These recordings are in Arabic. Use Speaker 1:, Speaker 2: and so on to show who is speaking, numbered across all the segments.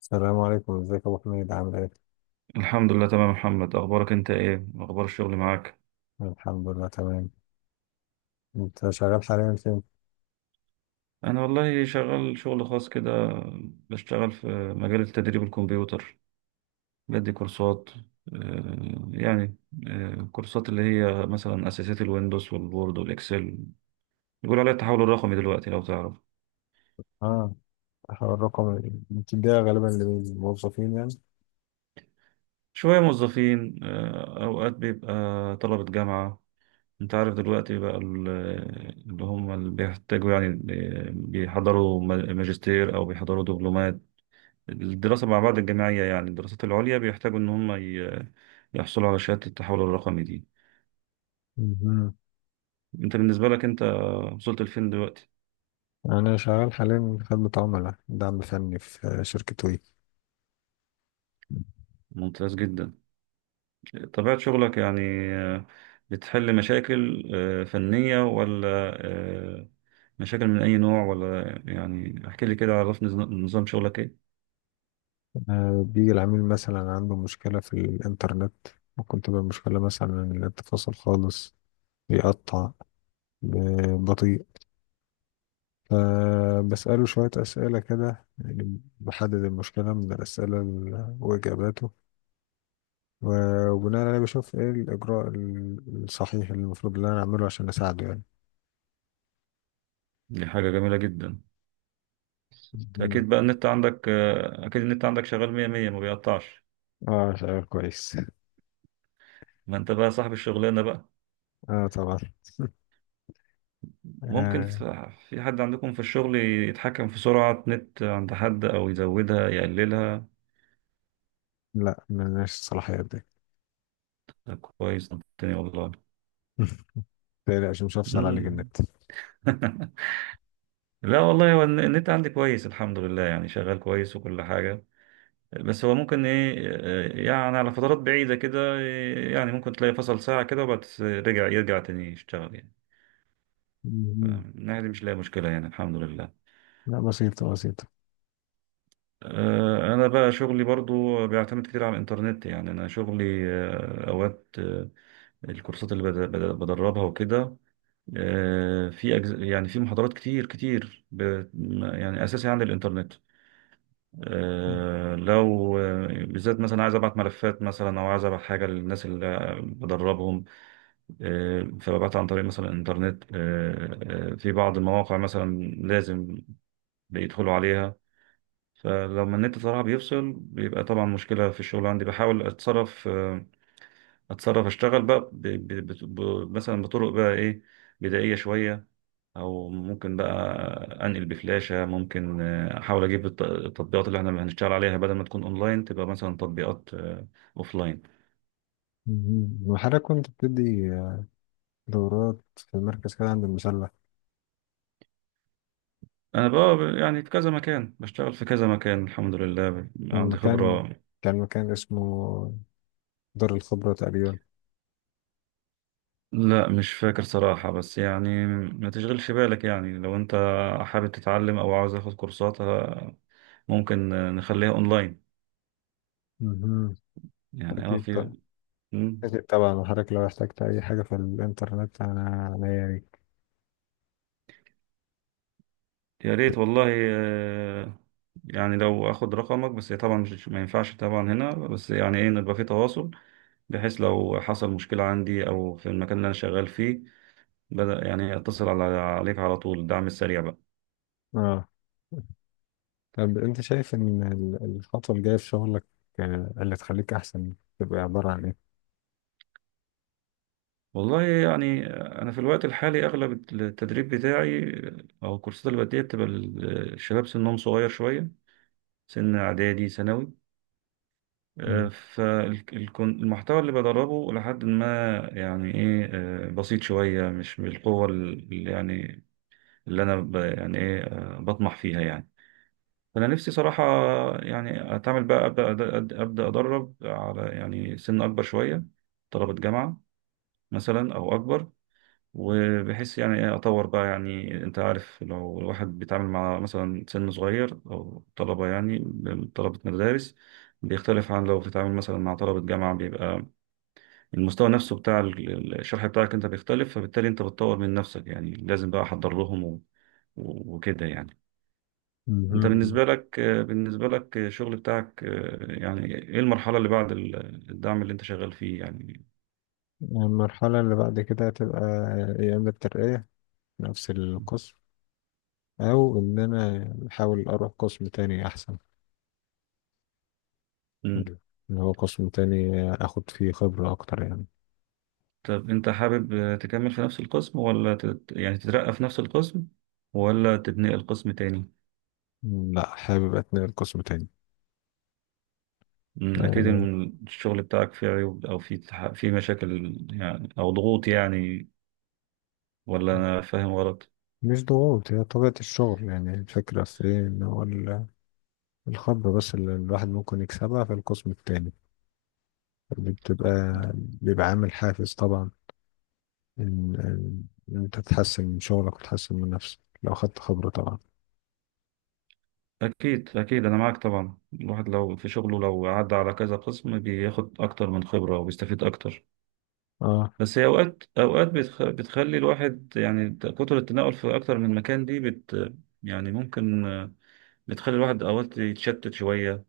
Speaker 1: السلام عليكم، ازيك يا ابو حميد؟ عامل ايه؟
Speaker 2: الحمد لله تمام يا محمد، اخبارك انت ايه؟ اخبار الشغل معاك؟
Speaker 1: الحمد لله تمام. انت شغال حاليا فين؟
Speaker 2: انا والله شغال شغل خاص كده. بشتغل في مجال تدريب الكمبيوتر. بدي كورسات، يعني كورسات اللي هي مثلا اساسيات الويندوز والوورد والاكسل. بيقولوا عليها التحول الرقمي دلوقتي، لو تعرف.
Speaker 1: اه، هو الرقم اللي بتديها غالبا للموظفين يعني؟
Speaker 2: شوية موظفين، اوقات بيبقى طلبة جامعة. انت عارف دلوقتي بقى اللي هم اللي بيحتاجوا يعني بيحضروا ماجستير او بيحضروا دبلومات. الدراسة مع بعض الجامعية يعني الدراسات العليا بيحتاجوا إن هم يحصلوا على شهادة التحول الرقمي دي.
Speaker 1: مهم.
Speaker 2: أنت بالنسبة لك أنت وصلت لفين دلوقتي؟
Speaker 1: انا شغال حاليا خدمة عملاء دعم فني في شركة وي.
Speaker 2: ممتاز جدا. طبيعة شغلك يعني، آه، بتحل مشاكل فنية، ولا آه، مشاكل من أي نوع؟ ولا يعني احكي لي كده، عرفني نظام شغلك إيه؟
Speaker 1: بيجي العميل مثلا عنده مشكلة في الانترنت، ممكن تبقى مشكلة مثلا إن النت فاصل خالص، بيقطع، بطيء. فبسأله شوية أسئلة كده، يعني بحدد المشكلة من الأسئلة وإجاباته، و- وبناء عليه بشوف ايه الاجراء الصحيح اللي المفروض اللي انا اعمله عشان اساعده يعني.
Speaker 2: دي حاجة جميلة جدا.
Speaker 1: مم.
Speaker 2: أكيد بقى النت عندك أكيد النت عندك شغال مية مية ما بيقطعش.
Speaker 1: اه، شعور كويس.
Speaker 2: ما أنت بقى صاحب الشغلانة.
Speaker 1: اه طبعا.
Speaker 2: ممكن
Speaker 1: آه.
Speaker 2: في حد عندكم في الشغل يتحكم في سرعة نت عند حد، أو يزودها يقللها؟
Speaker 1: لا، ملناش الصلاحيات دي.
Speaker 2: ده كويس، الدنيا والله.
Speaker 1: متقلقش، مش هفصل عليك
Speaker 2: مم.
Speaker 1: النت.
Speaker 2: لا والله، هو النت عندي كويس الحمد لله، يعني شغال كويس وكل حاجة. بس هو ممكن إيه، يعني على فترات بعيدة كده، يعني ممكن تلاقي فصل ساعة كده، وبعد يرجع تاني يشتغل يعني.
Speaker 1: مم.
Speaker 2: فمن الناحية دي مش لاقي مشكلة يعني، الحمد لله.
Speaker 1: لا، بسيطة بسيطة.
Speaker 2: أنا بقى شغلي برضو بيعتمد كتير على الإنترنت، يعني أنا شغلي أوقات الكورسات اللي بدربها وكده، يعني في محاضرات كتير كتير يعني أساسي عن الإنترنت. لو بالذات مثلا عايز أبعت ملفات مثلا، أو عايز أبعت حاجة للناس اللي بدربهم، فببعتها عن طريق مثلا الإنترنت. في بعض المواقع مثلا لازم بيدخلوا عليها. فلما النت صراحة بيفصل بيبقى طبعا مشكلة في الشغل عندي، بحاول أتصرف، آه، اتصرف اشتغل بقى مثلا بطرق بقى ايه، بدائية شوية، او ممكن بقى انقل بفلاشة. ممكن احاول اجيب التطبيقات اللي احنا هنشتغل عليها، بدل ما تكون اونلاين تبقى مثلا تطبيقات اوفلاين.
Speaker 1: مم. وحضرتك كنت بتدي دورات في مركز كده عند المسلة؟
Speaker 2: انا بقى يعني في كذا مكان بشتغل، في كذا مكان الحمد لله، عندي
Speaker 1: المكان
Speaker 2: خبرة.
Speaker 1: كان مكان اسمه دار الخبرة تقريبا.
Speaker 2: لا مش فاكر صراحة، بس يعني ما تشغلش بالك. يعني لو انت حابب تتعلم او عاوز اخد كورسات، ممكن نخليها اونلاين.
Speaker 1: مم.
Speaker 2: يعني
Speaker 1: أكيد
Speaker 2: في.
Speaker 1: طبعا.
Speaker 2: مم.
Speaker 1: أكيد طبعا، وحضرتك لو احتجت أي حاجة في الإنترنت أنا عنيا ليك.
Speaker 2: يا ريت والله. آه، يعني لو اخد رقمك، بس طبعا مش، ما ينفعش طبعا هنا، بس يعني ايه نبقى في تواصل، بحيث لو حصل مشكلة عندي او في المكان اللي انا شغال فيه، بدأ يعني اتصل عليك على طول، الدعم السريع بقى.
Speaker 1: اه. طب انت شايف ان الخطوة الجاية في شغلك، اللي تخليك احسن تبقى عبارة عن ايه؟
Speaker 2: والله يعني انا في الوقت الحالي اغلب التدريب بتاعي او الكورسات اللي بديها بتبقى الشباب سنهم صغير شوية، سن اعدادي ثانوي.
Speaker 1: مم.
Speaker 2: فالمحتوى اللي بدربه لحد ما يعني ايه، بسيط شوية، مش بالقوة اللي انا يعني ايه، بطمح فيها يعني. فانا نفسي صراحة يعني اتعامل بقى ابدا ابدا أبدأ ادرب على يعني سن اكبر شوية، طلبة جامعة مثلا او اكبر، وبحيث يعني ايه اطور بقى. يعني انت عارف لو الواحد بيتعامل مع مثلا سن صغير او طلبة، يعني طلبة مدارس، بيختلف عن لو بتتعامل مثلا مع طلبة جامعة. بيبقى المستوى نفسه بتاع الشرح بتاعك انت بيختلف، فبالتالي انت بتطور من نفسك. يعني لازم بقى احضر لهم وكده يعني. انت
Speaker 1: مهم.
Speaker 2: بالنسبة لك الشغل بتاعك يعني ايه المرحلة اللي بعد الدعم اللي انت شغال فيه يعني؟
Speaker 1: المرحلة اللي بعد كده تبقى يا اما الترقية في نفس القسم، او ان انا احاول اروح قسم تاني احسن،
Speaker 2: مم.
Speaker 1: اللي هو قسم تاني اخد فيه خبرة اكتر يعني.
Speaker 2: طب انت حابب تكمل في نفس القسم، ولا يعني تترقى في نفس القسم، ولا تبني القسم تاني؟
Speaker 1: مم، لا، حابب اتنقل قسم تاني.
Speaker 2: مم. اكيد
Speaker 1: آه،
Speaker 2: إن الشغل بتاعك فيه عيوب، او فيه فيه مشاكل يعني، او ضغوط يعني، ولا انا فاهم غلط؟
Speaker 1: مش ضغوط، هي طبيعة الشغل، يعني الفكرة في ايه ان هو الخبرة بس اللي الواحد ممكن يكسبها في القسم التاني بتبقى، بيبقى عامل حافز طبعا، إن إن أنت تتحسن من شغلك وتتحسن من نفسك لو خدت خبرة طبعا.
Speaker 2: أكيد أكيد، أنا معاك طبعا. الواحد لو في شغله، لو عدى على كذا قسم، بياخد أكتر من خبرة وبيستفيد أكتر.
Speaker 1: اه.
Speaker 2: بس هي أوقات أوقات بتخلي الواحد، يعني كتر التنقل في أكتر من مكان دي يعني ممكن بتخلي الواحد أوقات يتشتت شوية.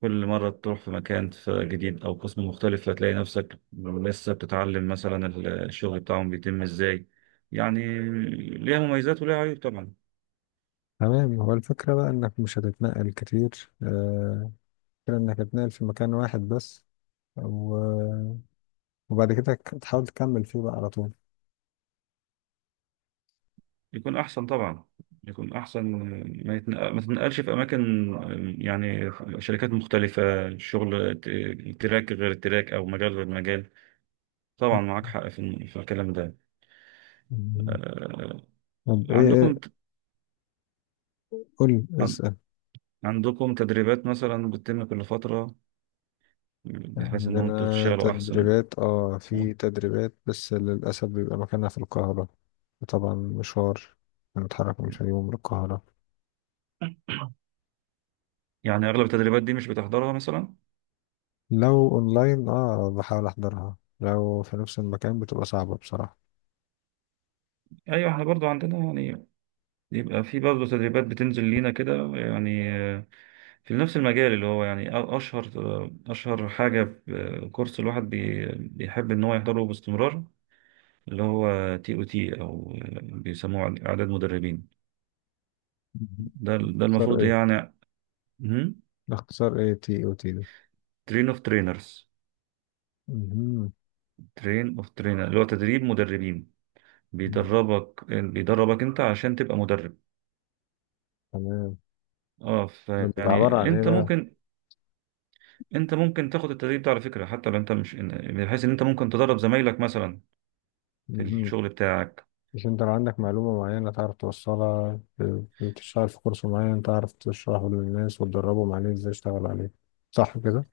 Speaker 2: كل مرة تروح في مكان جديد أو قسم مختلف هتلاقي نفسك لسه بتتعلم مثلا الشغل بتاعهم بيتم إزاي يعني. ليها مميزات وليها عيوب طبعا.
Speaker 1: تمام، هو الفكرة بقى إنك مش هتتنقل كتير، الفكرة إنك هتتنقل في مكان واحد بس، و- وبعد كده تحاول تكمل فيه بقى على طول.
Speaker 2: يكون احسن طبعا، يكون احسن. ما تنقلش في اماكن، يعني شركات مختلفه، شغل تراك غير التراك، او مجال غير مجال. طبعا معاك حق في الكلام ده.
Speaker 1: مم.
Speaker 2: آه،
Speaker 1: طب إيه؟
Speaker 2: عندكم
Speaker 1: إيه؟ قول
Speaker 2: عن-
Speaker 1: اسأل.
Speaker 2: عندكم تدريبات مثلا بتتم كل فتره، بحيث ان انتوا
Speaker 1: عندنا
Speaker 2: تشتغلوا احسن؟
Speaker 1: تدريبات، اه،
Speaker 2: مم.
Speaker 1: في تدريبات بس للأسف بيبقى مكانها في القاهرة. طبعا مشوار، نتحرك من الفيوم للقاهرة.
Speaker 2: يعني اغلب التدريبات دي مش بتحضرها مثلا؟
Speaker 1: لو اونلاين اه بحاول احضرها، لو في نفس المكان بتبقى صعبة بصراحة.
Speaker 2: ايوه، احنا برضو عندنا يعني، يبقى في برضو تدريبات بتنزل لينا كده يعني، في نفس المجال، اللي هو يعني أشهر حاجة كورس الواحد بيحب إن هو يحضره باستمرار، اللي هو TOT، أو بيسموه إعداد مدربين.
Speaker 1: مهم.
Speaker 2: ده
Speaker 1: اختار
Speaker 2: المفروض
Speaker 1: ايه؟
Speaker 2: يعني
Speaker 1: اختصار ايه تي او تي ده؟
Speaker 2: ترين أوف ترينرز،
Speaker 1: مهم.
Speaker 2: ترين أوف ترينر، اللي هو تدريب مدربين.
Speaker 1: مهم.
Speaker 2: بيدربك أنت عشان تبقى مدرب.
Speaker 1: تمام. ده بيبقى عبارة
Speaker 2: فيعني
Speaker 1: عن ايه بقى؟
Speaker 2: أنت ممكن تاخد التدريب ده على فكرة، حتى لو أنت مش بحيث إن أنت ممكن تدرب زمايلك مثلا في
Speaker 1: مهم.
Speaker 2: الشغل بتاعك.
Speaker 1: مش انت لو عندك معلومة معينة تعرف توصلها، بتشتغل في كورس معين تعرف تشرحه للناس وتدربهم عليه ازاي يشتغل عليه، صح كده؟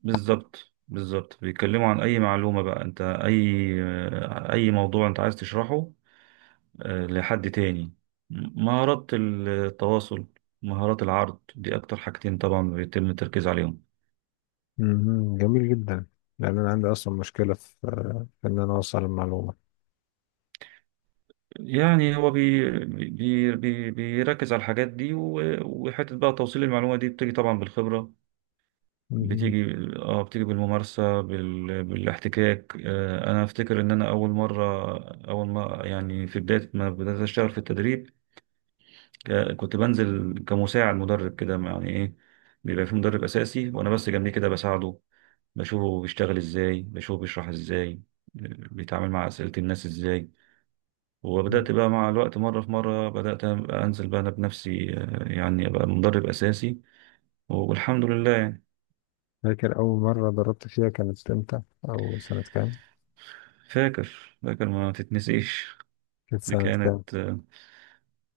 Speaker 2: بالظبط بالظبط، بيتكلموا عن اي معلومة بقى انت، اي موضوع انت عايز تشرحه، لحد تاني مهارات التواصل، مهارات العرض، دي اكتر حاجتين طبعا بيتم التركيز عليهم.
Speaker 1: مهم. جميل جدا. لان انا عندي اصلا مشكلة في، في ان انا اوصل المعلومة.
Speaker 2: يعني هو بي بي بي بيركز على الحاجات دي، وحتة بقى توصيل المعلومة دي بتيجي طبعا بالخبرة.
Speaker 1: مهم.
Speaker 2: بتيجي بالممارسة، بالاحتكاك. انا افتكر ان انا اول مرة، اول ما يعني في بداية ما بدأت اشتغل في التدريب، كنت بنزل كمساعد مدرب كده، يعني ايه، بيبقى في مدرب اساسي وانا بس جنبيه كده بساعده، بشوفه بيشتغل ازاي، بشوفه بيشرح ازاي، بيتعامل مع اسئله الناس ازاي. وبدات بقى مع الوقت مره في مره بدات أبقى انزل بقى انا بنفسي، يعني ابقى مدرب اساسي، والحمد لله يعني.
Speaker 1: فاكر اول مرة دربت فيها كانت امتى او سنة كام؟
Speaker 2: فاكر فاكر، ما تتنسيش.
Speaker 1: كانت
Speaker 2: دي
Speaker 1: سنة كام؟
Speaker 2: كانت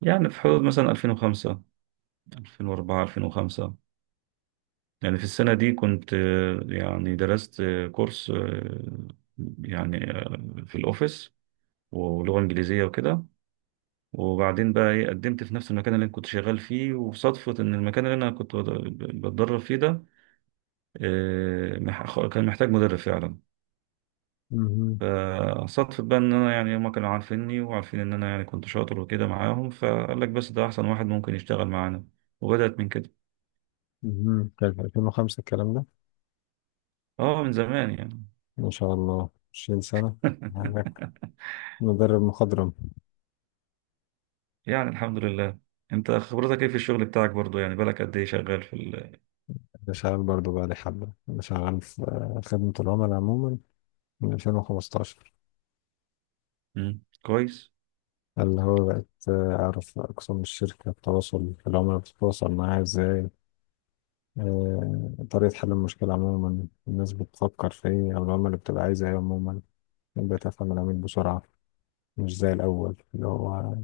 Speaker 2: يعني في حدود مثلا 2005، 2004، 2005. يعني في السنة دي كنت يعني درست كورس، يعني في الأوفيس ولغة إنجليزية وكده. وبعدين بقى إيه قدمت في نفس المكان اللي أنا كنت شغال فيه، وصدفة إن المكان اللي أنا كنت بتدرب فيه ده، كان محتاج مدرب فعلا.
Speaker 1: مهم.
Speaker 2: فصدفة بقى إن أنا، يعني هما كانوا عارفيني وعارفين إن أنا يعني كنت شاطر وكده معاهم، فقال لك بس ده أحسن واحد ممكن يشتغل معانا، وبدأت من كده.
Speaker 1: مهم. كان في 2005 الكلام ده؟
Speaker 2: أه، من زمان يعني.
Speaker 1: ما شاء الله 20 سنة عندك، مدرب مخضرم.
Speaker 2: يعني الحمد لله. انت خبرتك ايه في الشغل بتاعك برضو يعني، بالك قد ايه شغال في
Speaker 1: أنا شغال برضه بقالي حبة، أنا شغال في خدمة العملاء عموما من 2015،
Speaker 2: مم. كويس.
Speaker 1: اللي هو بقيت أعرف أقسام الشركة، التواصل العملاء بتتواصل معاها إزاي، طريقة حل المشكلة عموما، الناس بتفكر في إيه أو العملاء بتبقى عايزة إيه عموما. بقيت أفهم العميل بسرعة، مش زي الأول، اللي هو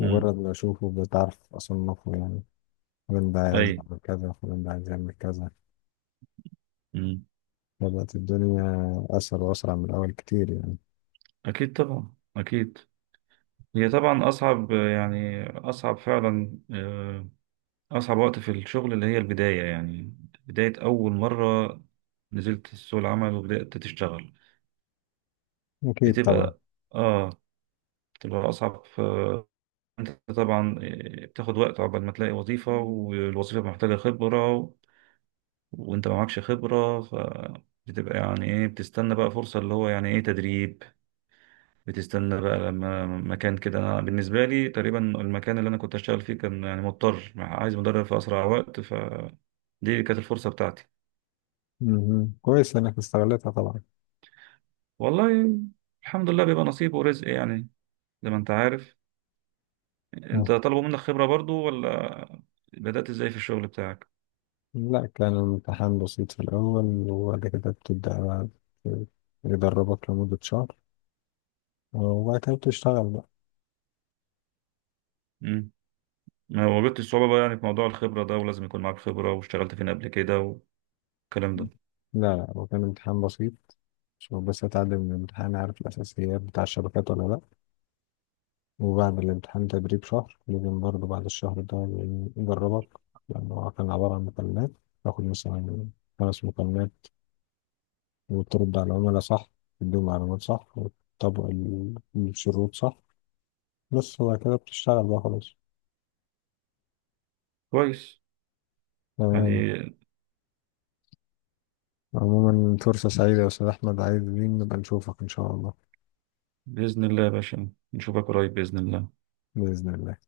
Speaker 2: مم.
Speaker 1: ما أشوفه بتعرف أصنفه يعني، فلان ده
Speaker 2: اي.
Speaker 1: عايز يعمل كذا، فلان ده عايز يعمل كذا.
Speaker 2: مم.
Speaker 1: بدأت الدنيا أسهل وأسرع من الأول كتير يعني.
Speaker 2: اكيد طبعا، اكيد. هي طبعا اصعب، يعني اصعب فعلا، اصعب وقت في الشغل اللي هي البداية يعني، بداية اول مرة نزلت سوق العمل وبدأت تشتغل.
Speaker 1: أكيد طبعا.
Speaker 2: بتبقى اه بتبقى اصعب. انت طبعا بتاخد وقت عقبال ما تلاقي وظيفة، والوظيفة محتاجة خبرة وانت ما معكش خبرة، فبتبقى يعني ايه بتستنى بقى فرصة، اللي هو يعني ايه تدريب. بتستنى بقى لما مكان كده، انا بالنسبة لي تقريبا المكان اللي انا كنت اشتغل فيه كان يعني مضطر عايز مدرب في اسرع وقت، فدي كانت الفرصة بتاعتي.
Speaker 1: مهم. كويس إنك استغلتها طبعا.
Speaker 2: والله الحمد لله بيبقى نصيب ورزق يعني، زي ما انت عارف.
Speaker 1: آه.
Speaker 2: انت طلبوا منك خبرة برضو، ولا بدأت ازاي في الشغل بتاعك؟
Speaker 1: لا، كان الامتحان بسيط في الأول، وبعد كده بتبدأ بقى، ت- يدربك لمدة شهر، وبعد كده بتشتغل بقى.
Speaker 2: مم. ما واجهتش صعوبة بقى يعني في موضوع الخبرة ده، ولازم يكون معاك خبرة واشتغلت فين قبل كده والكلام ده؟
Speaker 1: لا لا، هو كان امتحان بسيط عشان بس أتعلم من الامتحان، عارف الأساسيات بتاع الشبكات ولا لأ. وبعد الامتحان تدريب شهر لازم برضه، بعد الشهر ده يجربك، لأن هو كان عبارة عن مكالمات، تاخد مثلا خمس مكالمات وترد على العملاء صح، تديهم معلومات صح وتطبق الشروط صح بس. وبعد كده بتشتغل بقى خلاص.
Speaker 2: كويس،
Speaker 1: تمام.
Speaker 2: يعني
Speaker 1: عموما فرصة سعيدة يا أستاذ أحمد، عايزين نبقى نشوفك إن شاء الله.
Speaker 2: بإذن الله يا باشا، نشوفك قريب بإذن الله.
Speaker 1: بإذن الله.